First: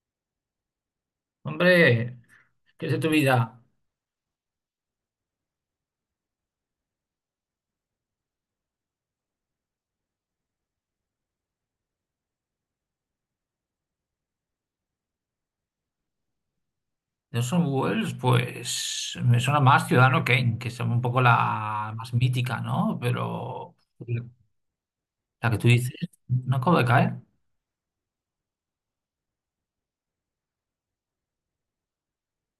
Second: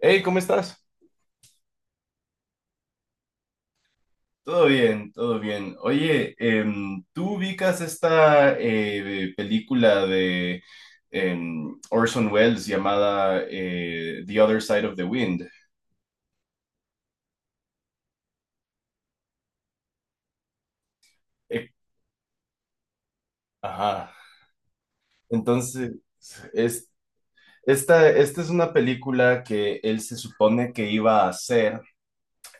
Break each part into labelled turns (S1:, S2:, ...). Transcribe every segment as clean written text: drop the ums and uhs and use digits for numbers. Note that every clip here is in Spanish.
S1: Hey, ¿cómo estás?
S2: Hombre, ¿qué es de tu vida?
S1: Todo bien, todo bien. Oye, ¿tú ubicas esta película de Orson Welles llamada The Other Side of the Wind?
S2: Orson Welles, pues me suena más Ciudadano Kane, que es un poco
S1: Eh,
S2: la más mítica, ¿no? Pero
S1: Ajá.
S2: la que tú
S1: entonces,
S2: dices, no acabo de
S1: es,
S2: caer.
S1: esta es una película que él se supone que iba a hacer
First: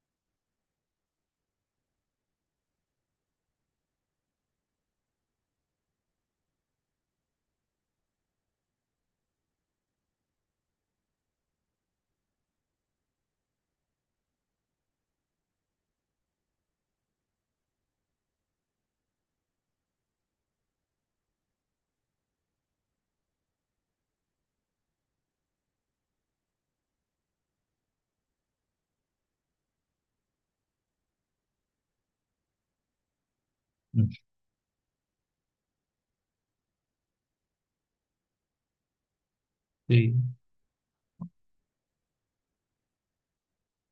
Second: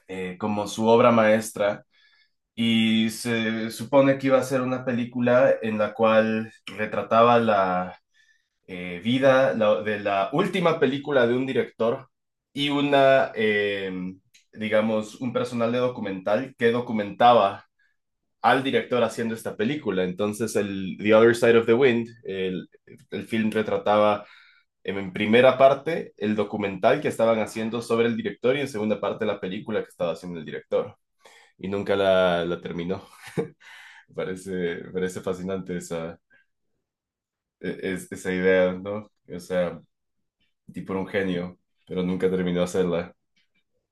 S1: como su obra maestra, y se supone que iba a ser una película en la cual retrataba vida de la última película de un director y una, digamos, un personal de documental que documentaba al director haciendo esta película. Entonces, el The Other Side of the Wind, el film retrataba en primera parte el documental que estaban haciendo sobre el director y en segunda parte la película que estaba haciendo el director. Y nunca la terminó. Me Parece, me parece fascinante esa, esa idea, ¿no? O sea,
S2: Sí.
S1: el tipo era un genio, pero nunca terminó de hacerla.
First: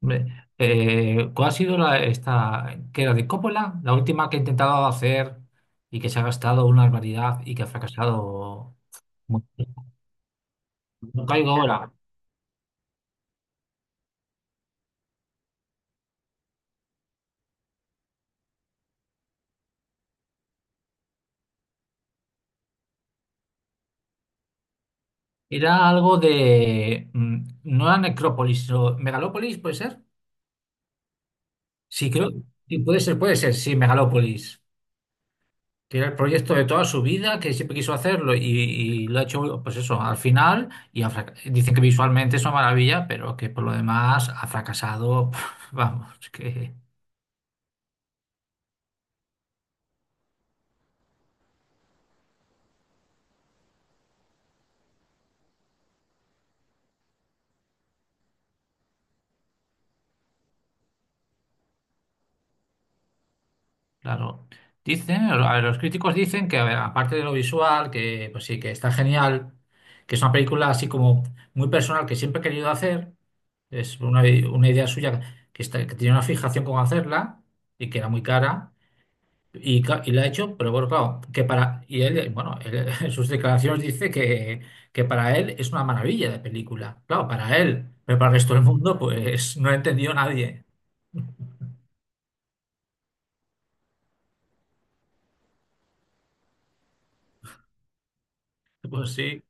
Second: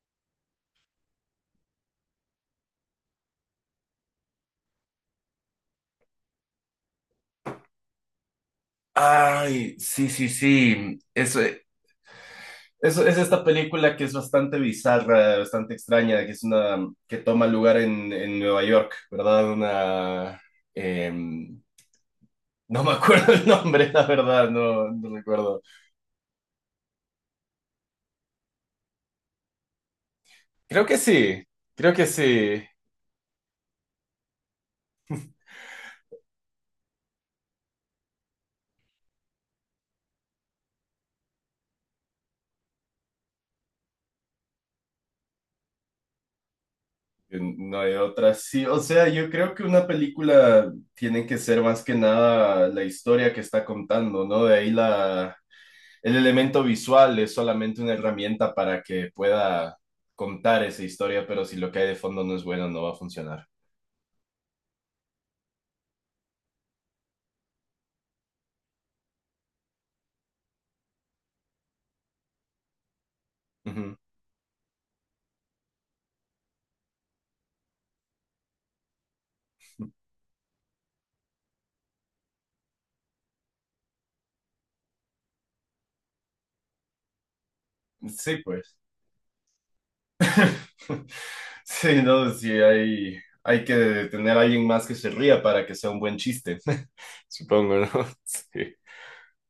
S2: Hombre, ¿cuál ha sido la, esta, que era de Coppola, la última que he intentado hacer y que se ha gastado una barbaridad y que ha fracasado mucho?
S1: Ay, sí, sí, sí.
S2: No caigo ahora.
S1: Eso es esta película que es bastante bizarra, bastante extraña, que es una que toma lugar en Nueva York, ¿verdad? Una em, no me acuerdo el nombre, la verdad, no, no recuerdo.
S2: Era algo de, no era Necrópolis, sino Megalópolis, ¿puede ser?
S1: Creo que sí, creo que
S2: Sí, creo,
S1: sí.
S2: sí, puede ser, sí, Megalópolis, que era el proyecto de toda su vida, que siempre quiso hacerlo y lo ha hecho, pues eso, al final, y ha fraca- dicen que visualmente es una maravilla, pero que por lo demás ha fracasado, vamos, que,
S1: No hay otra, sí. O sea, yo creo que una película tiene que ser más que nada la historia que está contando, ¿no? De ahí la, el elemento visual es solamente una herramienta para que pueda contar esa historia, pero si lo que hay de fondo no es bueno, no va a funcionar.
S2: claro, dicen, a ver, los críticos dicen que, a ver, aparte de lo visual, que pues sí, que está genial, que es una película así como muy personal que siempre ha querido hacer,
S1: Ujú.
S2: es una idea suya que, está, que tenía una fijación con hacerla y que era muy cara. Y, cla- y la ha hecho, pero bueno, claro, que para. Y él, bueno, él, en sus declaraciones dice que para él es una maravilla de película. Claro, para él, pero para el
S1: Sí,
S2: resto del
S1: pues.
S2: mundo, pues no ha entendido nadie.
S1: Sí, no, sí, hay que tener a alguien más que se ría para que sea un buen chiste, supongo, ¿no? Sí.
S2: Pues sí.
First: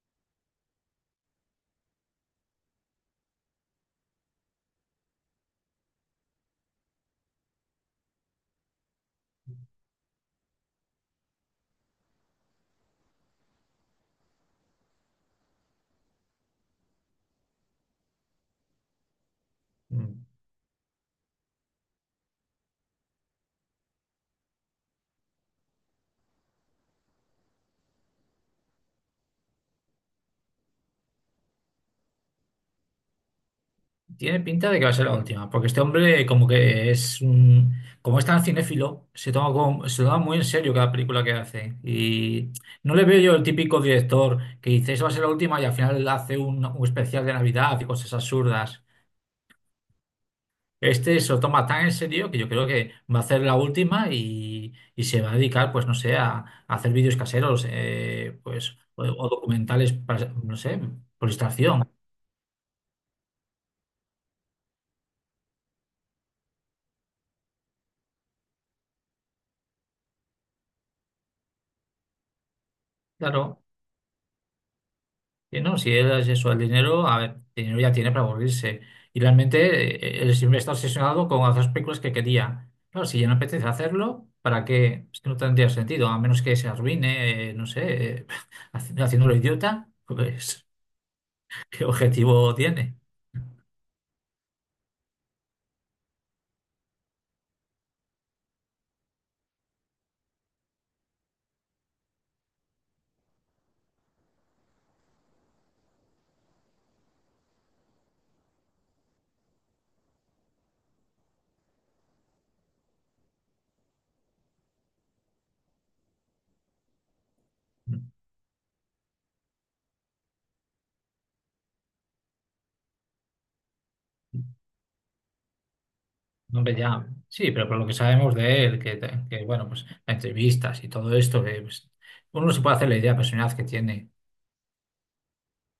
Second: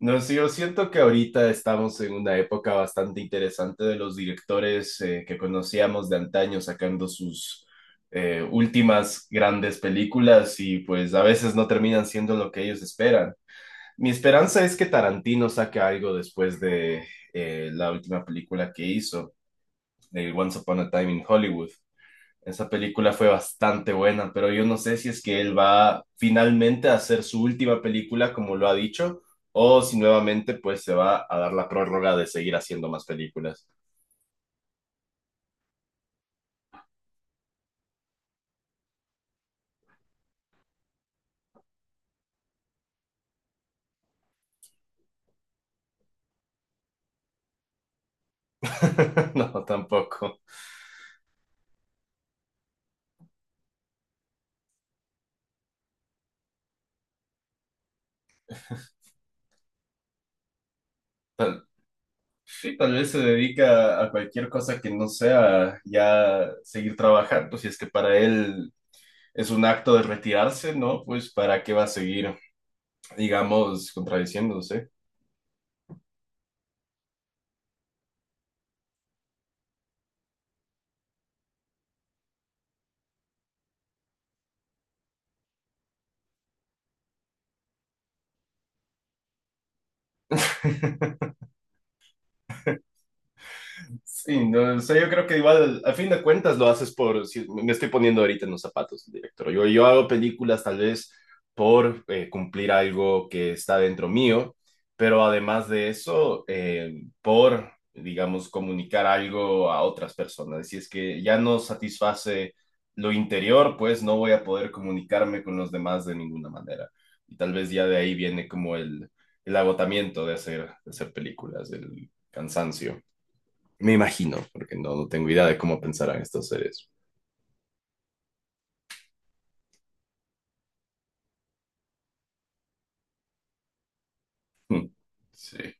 S1: No sé, yo siento que ahorita estamos en una época bastante interesante de los directores que conocíamos de antaño sacando sus últimas grandes películas, y pues a veces no terminan siendo lo que ellos esperan. Mi esperanza es que Tarantino saque algo después de la última película que hizo,
S2: mm,
S1: el Once Upon a Time in Hollywood. Esa película fue bastante buena, pero yo no sé si es que él va finalmente a hacer su última película, como lo ha dicho, o si nuevamente pues se va a dar la prórroga de seguir haciendo más películas.
S2: tiene pinta de que va a ser la última, porque este hombre, como que es un. Como es tan cinéfilo, se toma, como- se toma muy en serio cada película que hace. Y no le veo yo el típico director que dice, esa va a ser la última, y al final hace un especial de Navidad y cosas absurdas.
S1: No, tampoco.
S2: Este se lo toma tan en serio que yo creo que va a hacer la última y se va a dedicar, pues no sé, a hacer vídeos caseros, pues, o documentales para, no sé, por distracción.
S1: Sí, tal vez se dedica a cualquier cosa que no sea ya seguir trabajando, si es que para él es un acto de retirarse, ¿no? Pues para qué va a seguir,
S2: Claro,
S1: digamos, contradiciéndose.
S2: y no, si él es eso, el dinero, a ver, el dinero ya tiene para aburrirse. Y realmente él siempre está obsesionado con hacer las películas que quería. Claro, si ya no apetece hacerlo, ¿para qué? Es que no tendría sentido, a menos que se arruine, no sé, haciéndolo idiota, pues, ¿qué objetivo tiene?
S1: Sí, no, o sea, yo creo que igual, a fin de cuentas, lo haces por, si me estoy poniendo ahorita en los zapatos del director. Yo hago películas tal vez por cumplir algo que está dentro mío, pero además de eso, por, digamos, comunicar algo a otras personas. Si es que ya no satisface lo interior, pues no voy a poder comunicarme con los demás de ninguna manera. Y tal vez ya de ahí viene como el agotamiento de hacer películas, el cansancio. Me imagino, porque no, no tengo idea de cómo pensarán estos
S2: No, hombre,
S1: seres.
S2: ya, sí, pero por lo que sabemos de él, que, bueno, pues entrevistas y todo esto, que pues, uno se puede hacer la idea de la personalidad que tiene.
S1: Mm. Sí.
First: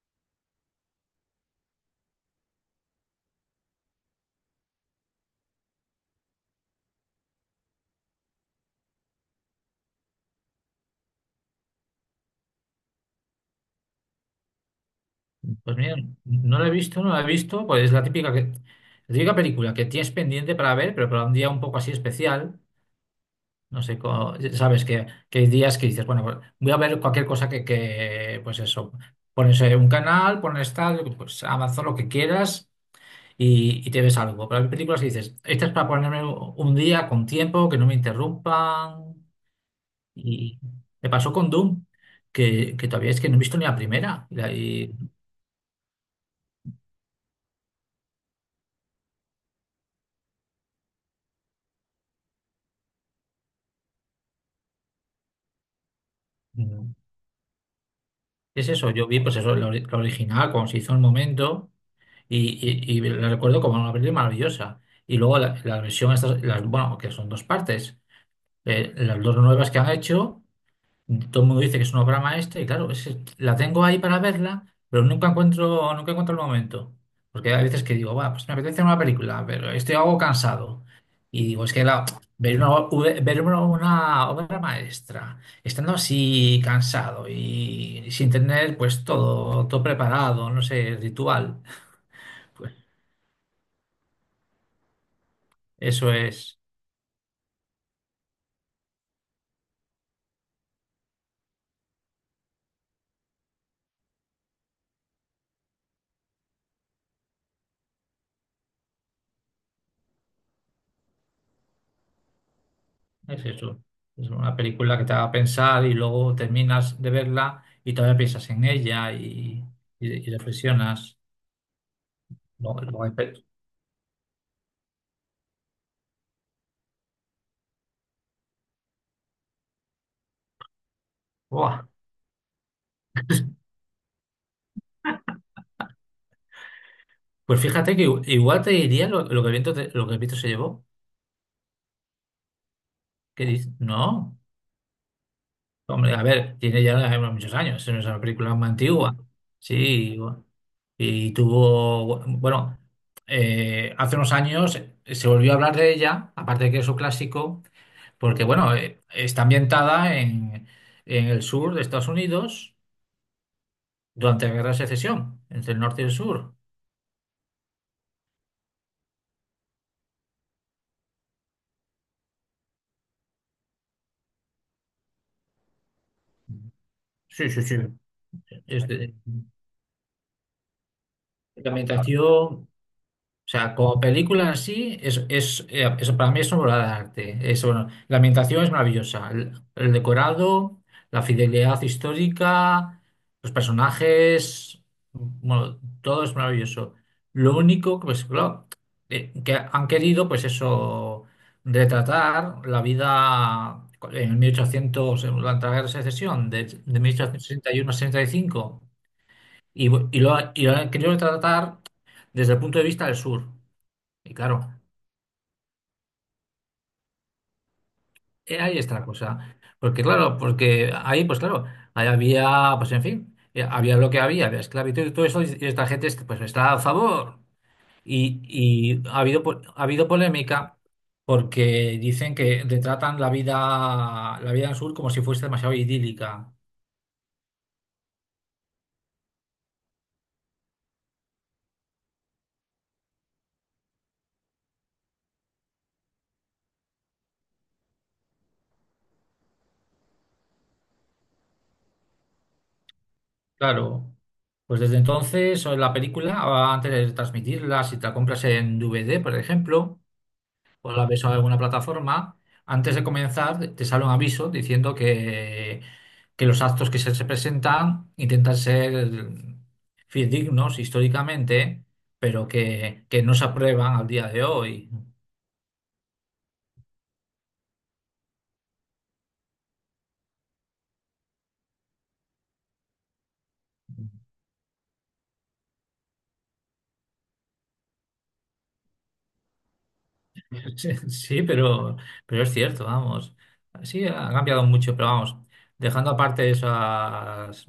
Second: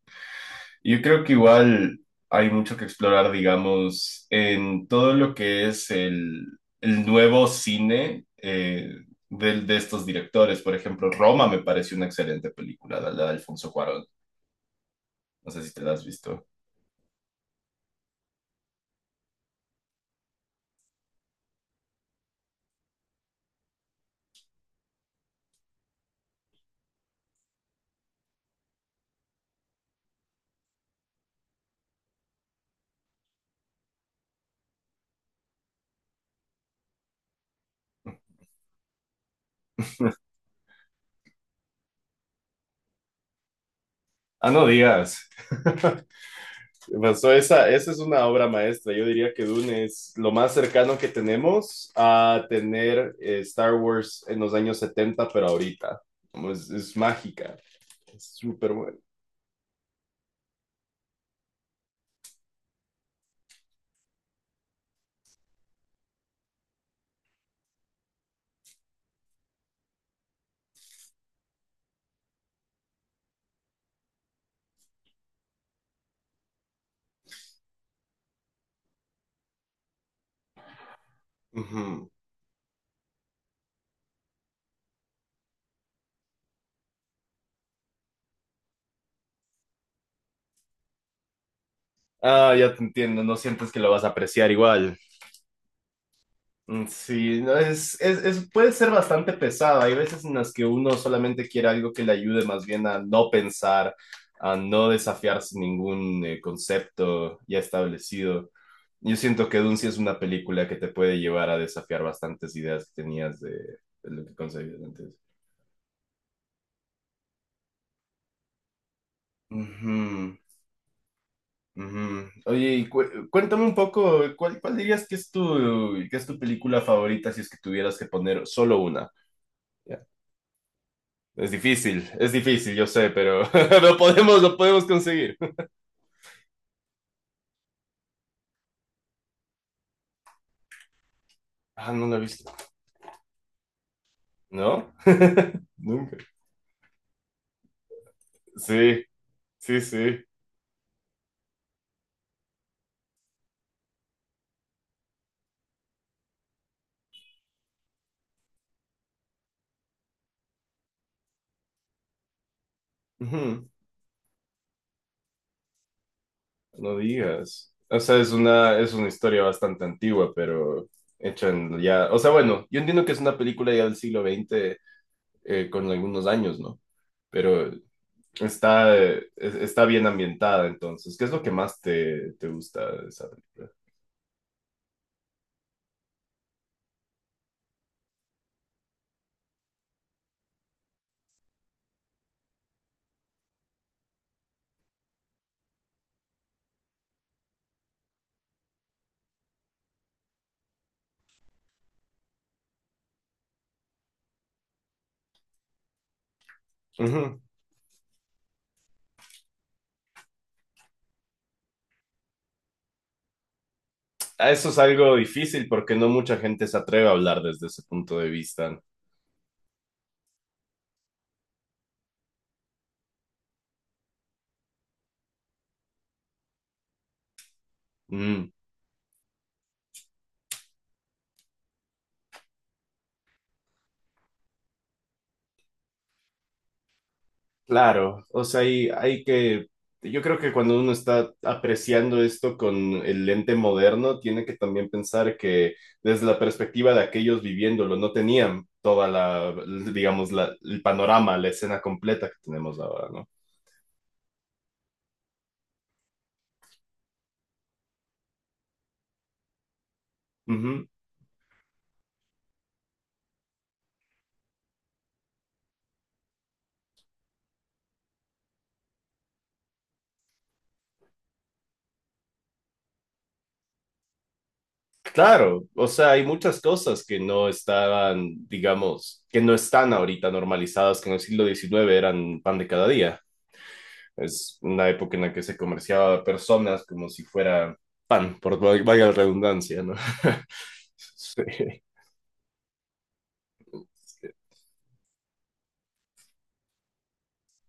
S1: Yo creo que igual hay mucho que explorar, digamos, en todo lo que es el nuevo cine de estos directores. Por ejemplo, Roma me pareció una excelente película, la de Alfonso Cuarón. No sé si
S2: Pues
S1: te la
S2: mira,
S1: has visto.
S2: no la he visto, no la he visto, pues es la típica, que, la típica película que tienes pendiente para ver, pero para un día un poco así especial, no sé, co- sabes que hay días que dices, bueno, pues, voy a ver cualquier cosa que, pues eso, pones un canal, pones tal, pues Amazon lo que quieras. Y te ves algo. Pero hay películas que dices, esta es para ponerme un día con tiempo, que no me interrumpan. Y me pasó con Doom, que todavía es que no he visto ni la primera.
S1: Ah, no digas. Pasó esa, esa es una obra maestra. Yo diría que Dune es lo más cercano que tenemos a tener Star Wars en los años 70, pero ahorita. Como Es,
S2: Mm,
S1: es mágica, es
S2: es
S1: súper
S2: eso,
S1: bueno.
S2: yo vi pues eso, la, ori- la original, cuando se hizo en el momento, y, y la recuerdo como una película maravillosa. Y luego la, la versión, estas, las, bueno, que son dos partes, las dos nuevas que han hecho. Todo el mundo dice que es una obra maestra y claro, es, que la tengo ahí para verla, pero nunca encuentro, nunca encuentro el momento. Porque hay veces que digo, va, pues me apetece una película, pero estoy algo cansado. Y digo, es que la-
S1: Ujú.
S2: ver una, ue- ver una obra maestra, estando así cansado y sin tener pues todo, todo preparado, no sé, ritual,
S1: Ah,
S2: pues
S1: ya te entiendo, no sientes que lo vas a apreciar igual.
S2: eso es.
S1: Mm, sí, no, es, puede ser bastante pesado. Hay veces en las que uno solamente quiere algo que le ayude más bien a no pensar, a no desafiarse ningún concepto ya establecido. Yo siento que Dune sí es una película que te puede llevar a desafiar bastantes ideas que tenías
S2: Es eso.
S1: de lo
S2: Es
S1: que
S2: una
S1: concebías
S2: película que
S1: antes.
S2: te haga pensar y luego terminas de verla y todavía piensas en ella y
S1: Ujú,
S2: reflexionas.
S1: ujú. Oye,
S2: No,
S1: y
S2: no hay pe-
S1: cuéntame un poco, ¿cuál, cuál dirías que es tu película favorita si es que tuvieras que poner solo una?
S2: Buah.
S1: Es difícil, yo sé, pero lo podemos conseguir.
S2: Pues fíjate que igu- igual te diría lo que el viento te- lo que el viento se llevó.
S1: Ah, no lo he visto.
S2: ¿Qué dices? No.
S1: ¿No?
S2: Hombre,
S1: Nunca.
S2: a ver, tiene ya muchos años. Es una película más
S1: Sí,
S2: antigua. Sí,
S1: sí,
S2: y,
S1: sí.
S2: bu- y tuvo. Bueno, hace unos años se volvió a hablar de ella, aparte de que es un clásico. Porque, bueno, está ambientada en el sur de Estados Unidos
S1: Ujú,
S2: durante la Guerra de Secesión, entre el norte y el sur.
S1: no digas. O sea, es una historia bastante antigua, pero hecha en ya. O sea, bueno, yo entiendo que es una película ya del siglo XX con algunos años, ¿no?
S2: Sí, sí,
S1: Pero
S2: sí. Es
S1: está,
S2: de
S1: está bien ambientada entonces. ¿Qué es lo que
S2: ah,
S1: más
S2: ambientación.
S1: te, te gusta de esa
S2: O sea, como película en sí, es, eso para mí es una obra de arte. Es, bueno, la ambientación es maravillosa. El decorado, la fidelidad histórica, los personajes, bueno, todo es maravilloso. Lo único que, pues, claro, que han querido, pues eso, retratar la vida en 1800, en la guerra de secesión, de
S1: película?
S2: 1861 a 65, y, cinco, y, bu- y lo, ha- y lo han querido retratar desde el punto de vista del sur. Y
S1: Ah, eso es
S2: claro,
S1: algo difícil porque no mucha gente se atreve a hablar desde ese punto de vista.
S2: ahí está la cosa. Porque claro, porque ahí, pues claro, ahí había, pues en fin, había lo que había, había esclavitud y todo eso, y esta gente es- pues está a favor. Y,
S1: Mm,
S2: y ha habido, po- ha habido polémica porque dicen que retratan la vida en sur como si fuese demasiado idílica.
S1: claro, o sea, hay que, yo creo que cuando uno está apreciando esto con el lente moderno, tiene que también pensar que desde la perspectiva de aquellos viviéndolo, no tenían toda la, digamos, la, el panorama, la escena completa que tenemos ahora, ¿no?
S2: Claro, pues desde entonces, o en la película, antes de transmitirla, si te la compras en DVD, por ejemplo,
S1: Ujú.
S2: o la ves en alguna plataforma, antes de comenzar te sale un aviso diciendo que los actos que se presentan intentan ser fidedignos históricamente, pero que no se aprueban al día de hoy.
S1: Claro, o sea, hay muchas cosas que no estaban, digamos, que no están ahorita normalizadas, que en el siglo XIX eran pan de cada día. Es una época en la que se comerciaba a personas como si fuera pan, por valga la redundancia, ¿no?
S2: Sí, sí,
S1: Sí,
S2: pero es cierto, vamos. Sí, ha cambiado mucho, pero vamos, dejando aparte esas,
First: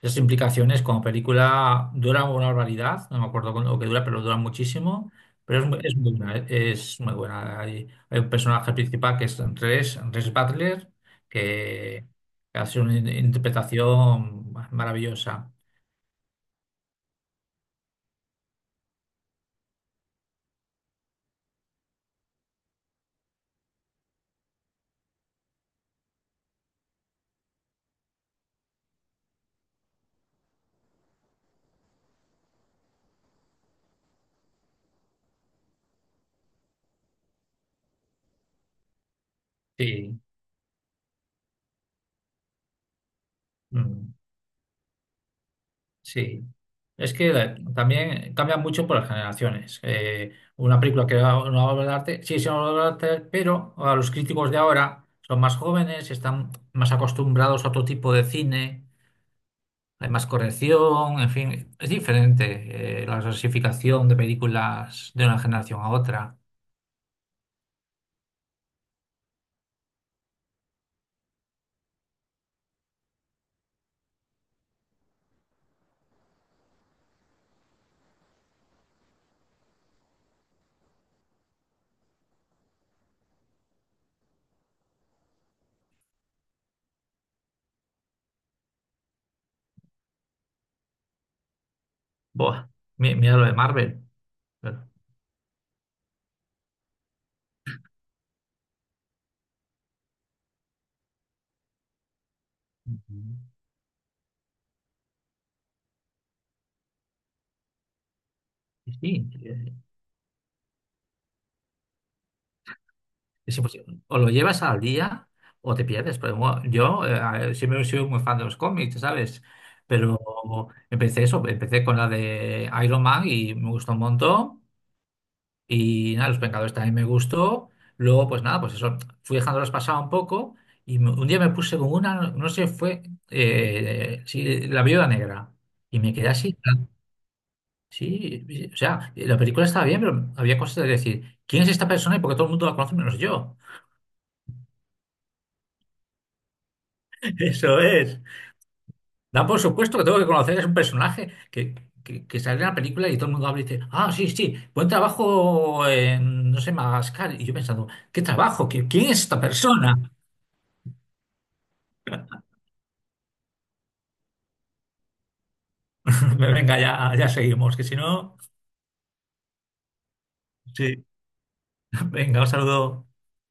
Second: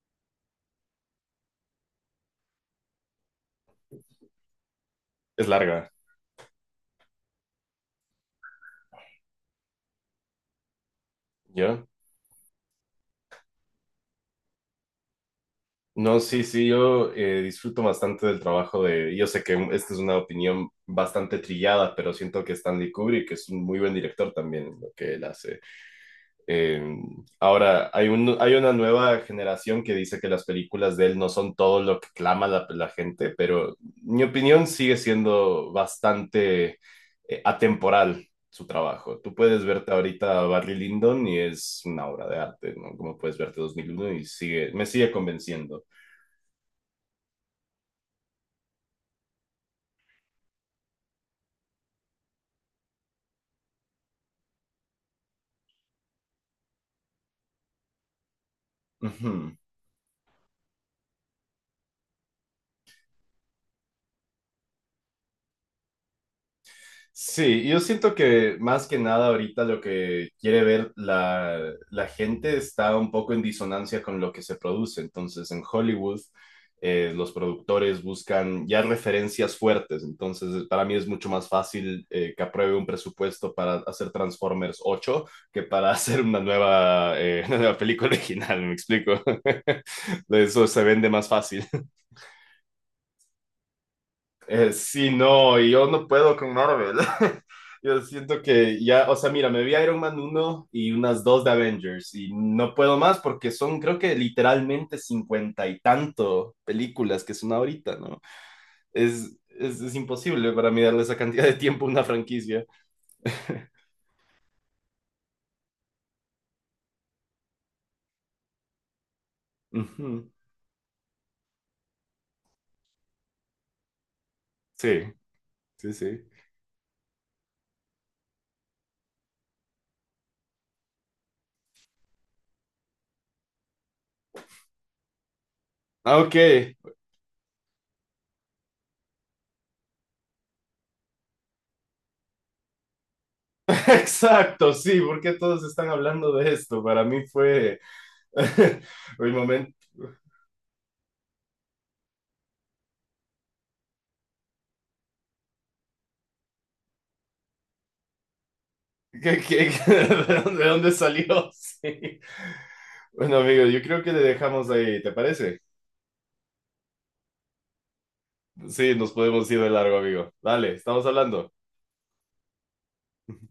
S2: esas implicaciones, como película dura una barbaridad, no me acuerdo con lo que dura, pero dura muchísimo,
S1: es
S2: pero
S1: larga,
S2: es muy buena, es muy buena. Hay un personaje principal que es Res, Res Butler,
S1: ¿ya?
S2: que hace una in- interpretación maravillosa.
S1: No, sí, sí, yo disfruto bastante del trabajo de... Yo sé que esta es una opinión bastante trillada, pero siento que Stanley Kubrick es un muy buen director también en lo que él hace. Eh, ahora, hay hay una nueva generación que dice que las películas de él no son todo lo que clama la, la gente, pero mi opinión sigue siendo bastante atemporal su trabajo. Tú puedes verte
S2: Sí.
S1: ahorita a Barry Lyndon y es una obra de arte, ¿no? Como puedes verte 2001
S2: Mm.
S1: y sigue, me sigue convenciendo.
S2: Sí, es que también cambia mucho por las generaciones. Una película que era una obra de arte, sí, es una obra de arte, pero a los críticos de ahora son más jóvenes, están más acostumbrados a otro tipo de cine,
S1: Ujú.
S2: hay más corrección, en fin, es diferente la clasificación de películas de una generación a otra.
S1: Sí, yo siento que más que nada ahorita lo que quiere ver la, la gente está un poco en disonancia con lo que se produce. Entonces, en Hollywood, los productores buscan ya referencias fuertes. Entonces, para mí es mucho más fácil que apruebe un presupuesto para hacer Transformers 8 que para hacer una nueva, una nueva película original, ¿me explico? Eso se vende más fácil.
S2: Buah, mi- mira lo de Marvel. Pero-
S1: Sí, no, y yo no puedo con Marvel. Yo siento que ya, o sea, mira, me vi Iron Man uno y unas dos de Avengers y no puedo más
S2: ujú.
S1: porque son, creo que literalmente 50 y tanto películas que son ahorita, ¿no?
S2: Sí,
S1: Es imposible para mí darle esa cantidad de tiempo a una franquicia.
S2: es imposible o lo llevas al día o te pierdes. Pero bueno, yo siempre he sido muy fan de los cómics, ¿sabes? Pero
S1: Ujú.
S2: empecé eso, empecé con la de Iron Man y me gustó un montón.
S1: Sí, sí,
S2: Y
S1: sí.
S2: nada, Los Vengadores también me gustó. Luego, pues nada, pues eso, fui dejándolos pasar un poco. Y me- un día me puse con una, no no sé, fue sí, La Viuda Negra. Y me
S1: Ah,
S2: quedé
S1: ok,
S2: así. Sí, sí, o sea, la película estaba bien, pero había cosas de decir, ¿quién es esta persona y por qué todo el mundo la conoce menos yo?
S1: exacto, sí, porque todos están hablando de esto. Para mí
S2: Eso
S1: fue
S2: es.
S1: el
S2: Da por
S1: momento.
S2: supuesto que tengo que conocer, es un personaje que sale en la película y todo el mundo habla y dice, ah, sí, sí, buen trabajo en, no sé, Madagascar. Y yo pensando, ¿qué trabajo? ¿Qui- ¿Quién
S1: ¿Qué-
S2: es
S1: qué-
S2: esta
S1: qué-
S2: persona?
S1: de dónde, de dónde salió? Sí. Bueno, amigo, yo creo que le dejamos ahí, ¿te parece?
S2: Venga, ya, ya seguimos, que si no,
S1: Sí, nos podemos ir de largo, amigo. Dale, estamos
S2: sí.
S1: hablando.
S2: Venga, un saludo.